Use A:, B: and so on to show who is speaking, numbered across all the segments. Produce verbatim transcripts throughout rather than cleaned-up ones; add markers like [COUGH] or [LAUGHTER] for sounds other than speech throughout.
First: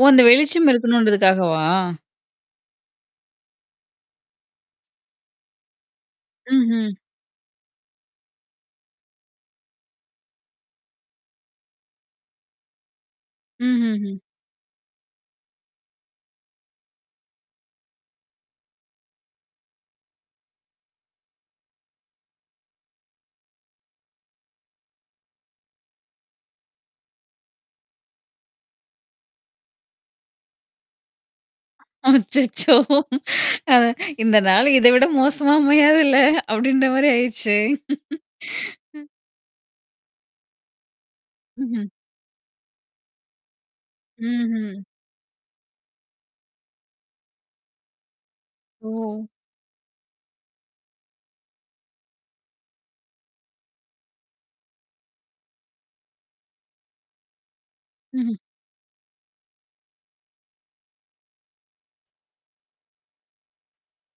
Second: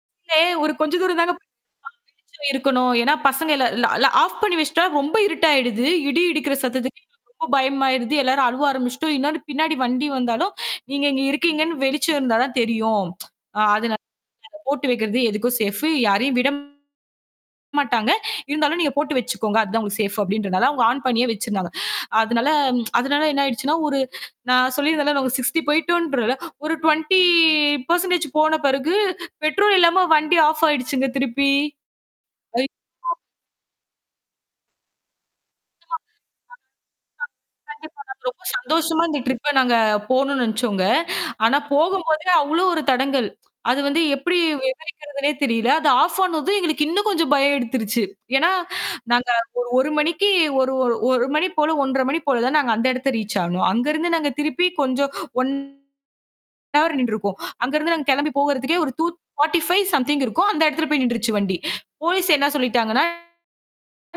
A: ஓ, அந்த
B: [UNINTELLIGIBLE]
A: வெளிச்சம்
B: ஒரு கொஞ்ச தூரம் தாங்க.
A: இருக்கணும்ன்றதுக்காகவா?
B: வெளிச்சம் இருக்கணும். ஏன்னா பசங்க இல் இல்ல எல்லாம் ஆஃப் பண்ணி வெச்சிட்டா ரொம்ப இருட்டா ஆயிடுது. இடி இடிக்கிற
A: ம்ஹூம்.
B: சத்தத்துக்கு எங்களுக்கு ரொம்ப பயமா ஆயிடுது. எல்லாரும் அழுவ ஆரம்பிச்சிடுச்சுட்டோம். இன்னொன்னு பின்னாடி வண்டி வந்தாலும், நீங்க இங்க இருக்கீங்கன்னு வெளிச்சம் இருந்தா தான் தெரியும். அ அதனால
A: ம்ஹுஹூம்.
B: போட்டு வைக்குறது எதுக்கும் சேஃப் யாரையும் விட மாட்டாங்க. இருந்தாலும் நீங்கப் போட்டு வச்சுக்கோங்க. அது தான் உங்களுக்கு சேஃப் அப்படின்னுறனால அவங்க ஆன் பண்ணியே வச்சிருந்தாங்க. அதனால அதனால என்ன ஆயிடுச்சுன்னா ஒரு நான் சொல்லி இருந்தேன்ல சிக்ஸ்டி போயிட்டு ஒரு டுவென்டி பெர்சென்டேஜ் போன பிறகு, பெட்ரோல் இல்லாம வண்டி ஆஃப் ஆயிடுச்சுங்க, திருப்பி.
A: அச்சச்சோ.
B: [UNINTELLIGIBLE]
A: அ இந்த நாள் இதைவிட மோசமா அமையாதுல்ல அப்படின்ற மாதிரி ஆயிருச்சு.
B: [UNINTELLIGIBLE] ரொம்ப சந்தோஷமா இந்த ட்ரிப்ப நாங்க போணும்னு நினைச்சோம்ங்க. ஆனா
A: ம்ஹூம்.
B: போகும்போதே அவ்ளோ ஒரு தடங்கல். அது வந்து எப்படி
A: ம்ஹூம்.
B: விவரிக்கிறதுனே தெரியல. அது ஆஃப் ஆனதும் எங்களுக்கு இன்னும் கொஞ்சம் பயம் எடுத்துடுச்சு. ஏன்னா,
A: ஓ.
B: நாங்க ஒரு ஒரு மணிக்கு ஒரு ஒரு ஒரு மணி போல ஒன்றரை மணி போல தான் நாங்க அந்த இடத்தை ரீச் ஆனோம். அங்க இருந்து நாங்க திருப்பிப் கொஞ்சம் ஒன் ஹவர் நின்றுருப்போம். அங்க இருந்து நாங்க கிளம்பி
A: ம்ஹூம்.
B: போகறதுக்கு ஒரு டூ ஃபார்டி ஃபைவ் சம்திங் இருக்கும். அந்த இடத்துல போய் நின்றுச்சு வண்டி. போலீஸ் என்ன சொல்லிட்டாங்கன்னா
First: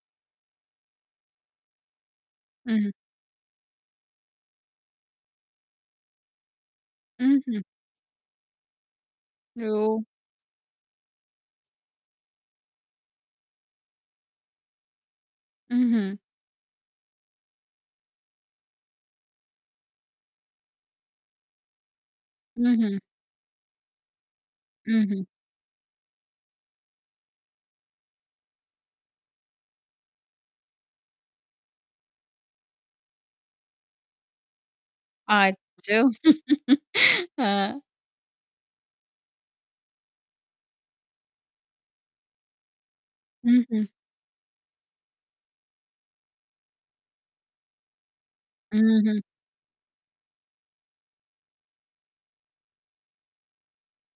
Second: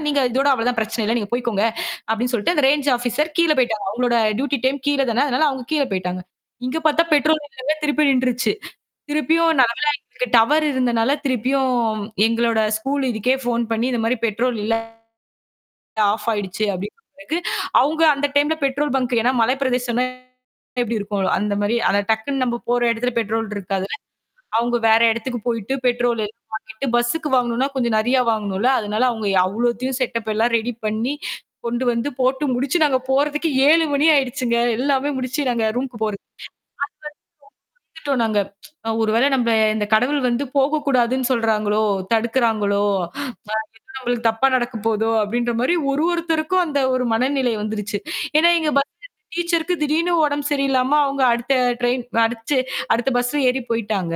B: நீங்க இதோட அவ்வளவுதான் பிரச்சனை இல்ல. நீங்கப் போயிக்கோங்க அப்படின்னு சொல்லிட்டு அந்த ரேஞ்ச்
A: ம்.
B: ஆபிசர் கீழ போய்ட்டாங்க. அவங்களோட டியூட்டி டைம் கீழ தான. அதனால அவங்க கீழ போயிட்டாங்க. இங்க பார்த்தா பெட்ரோல்
A: ம்ஹூம்.
B: இல்லங்க. திருப்பி நின்றுச்சு. திருப்பியும் நல்ல வேளை
A: ஓ.
B: எங்களுக்கு டவர் இருந்ததுனால திருப்பியும் எங்களோட ஸ்கூல் இதுக்கே போன் பண்ணி, இந்த மாதிரி பெட்ரோல் இல்ல
A: ம்ஹூம்.
B: ஆஃப் ஆயிடுச்சு அப்படின்னு சொன்னதுக்கு, அவங்க அந்த டைம்ல பெட்ரோல் பாங்க் ஏன்னா மலைப்பிரதேசம் எப்படி இருக்கும்? அந்த மாதிரி. ஆனா டக்குன்னு நாம போற
A: ம்ஹூம்.
B: இடத்துல பெட்ரோல் இருக்காது. அவங்க வேற
A: ம்ஹூம்.
B: இடத்துக்குப் போயிட்டு பெட்ரோல் வாங்கிட்டு பஸ்க்கு வாங்கணும்னா கொஞ்சம் நிறைய வாங்கணும்ல. அதனால அவங்க அவ்வளவையும் செட்டப் எல்லாம் ரெடி பண்ணி கொண்டு வந்து போட்டு முடிச்சு நாங்க போறதுக்கு ஏழு மணி ஆயிடுச்சுங்க. எல்லாமே முடிச்சு நாங்க ரூம்
A: அச்சோ.
B: போறதுக்கு.
A: ஆ.
B: [UNINTELLIGIBLE] நாங்க ஒருவேளை நம்ம இந்த கடவுள் வந்து போகக் கூடாதுன்னு சொல்றாங்களோ, தடுக்கறாங்களோ, அ
A: ம்ஹூம்.
B: எதோ எங்களுக்குத் தப்பா நடக்கப் போகுதோ அப்படின்ற மாதிரி ஒரு ஒருத்தருக்கும் அந்த ஒரு மனநிலை வந்துருச்சு. ஏன்னா எங்க பஸ்
A: ம்ஹூம்.
B: டீச்சர்க்கு திடீர்னு உடம்பு சரியில்லாம அவங்க அடுத்த டிரைன் அடிச்சு அடுத்த பஸ்ல ஏறிப் போயிட்டாங்க.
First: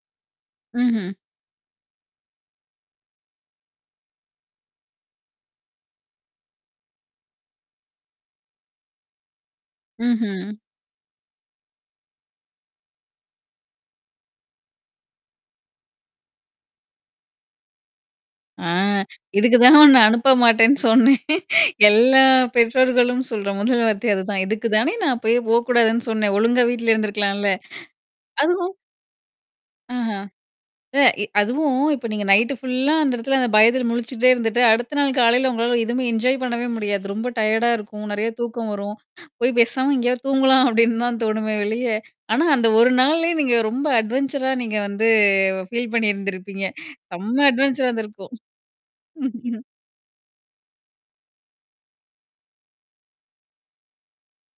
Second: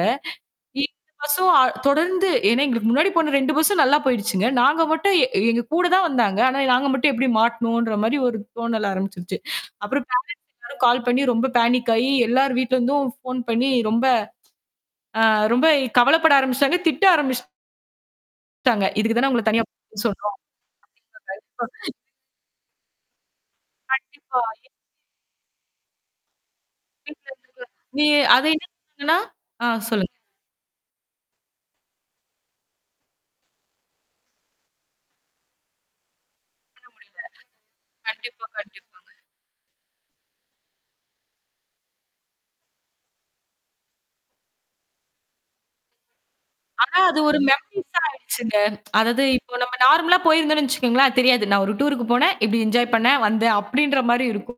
B: [UNINTELLIGIBLE]
A: ம்ஹூம்.
B: பஸ்ஸும் [UNINTELLIGIBLE] தொடர்ந்து ஏன்னா எங்களுக்கு முன்னாடி போன ரெண்டு பஸ்ஸும் நல்லா போயிடுச்சுங்க. நாங்க மட்டும் எங்க கூடத் தான் வந்தாங்க. ஆனா நாங்க மட்டும் எப்படி மாட்டுனோன்ற மாதிரி ஒரு தோணல் ஆரம்பிச்சுடுச்சு. அப்புறம் பேரண்ட்ஸ்
A: ம்ஹூம்.
B: எல்லாரும் கால் பண்ணி ரொம்ப பாணிக் ஆயி, எல்லாரும் வீட்டுல இருந்தும் ஃபோன் பண்ணி ரொம்ப அ ரொம்ப கவலைப்பட ஆரம்பிச்சாங்க. திட்ட ஆரம்பிச்சுட்டாங்க.
A: ஆ.
B: இதுக்கு தான் உங்கள தனியா போக
A: இதுக்குதான் உன்னை
B: கூடாதுன்னு
A: அனுப்ப
B: சொன்னோம்.
A: மாட்டேன்னு சொன்னேன்.
B: [UNINTELLIGIBLE]
A: எல்லா பெற்றோர்களும் சொல்ற முதல் வார்த்தை அதுதான்.
B: கண்டிப்பா. எ
A: இதுக்குதானே நான் அப்பயே போகக் கூடாதுன்னு சொன்னேன். ஒழுங்கா வீட்ல இருந்திருக்கலாம்ல.
B: [UNINTELLIGIBLE] நீ அதை என்ன
A: அதுவும்
B: சொன்னனா ஆ, சொல்லுங்க.
A: ஆஹா. இல்ல, எ அதுவும் இப்ப நீங்க நைட் புல்லா அந்த இடத்துல அந்த இடத்துல பயத்துல முழிச்சுகிட்டே இருந்துட்டு, அடுத்த நாள் காலையில உங்களால எதுவுமே என்ஜாய் பண்ணவே
B: [UNINTELLIGIBLE] முடியல.
A: முடியாது. ரொம்ப டையர்டா இருக்கும். நிறைய
B: கண்டிப்பா.
A: தூக்கம் வரும்.
B: கண்டிப்பாங்க.
A: போய் பேசாம எங்கேயோ தூங்கலாம் அப்படின்னு தான் தோணுமே வெளிய ஆனா அந்த ஒரு நாள் நீங்க ரொம்ப அட்வென்ச்சரா நீங்க வந்து பீல் பண்ணி இருந்திருப்பீங்க.
B: ஆனா, அது ஒரு
A: ரொம்ப அட்வென்ச்சரா
B: மெமரிஸ் ஆயிடுச்சுங்க. அதாவது இப்போ
A: இருந்திருக்கும்.
B: நாம நார்மலா போயிருந்தோம்னு வச்சுக்கோங்களேன். தெரியாது. நான் ஒரு டூர்க்கு போனேன். இப்படி என்ஜாய் பண்ணேன், வந்தேன் அப்படின்ற மாதிரி இருக்கும்.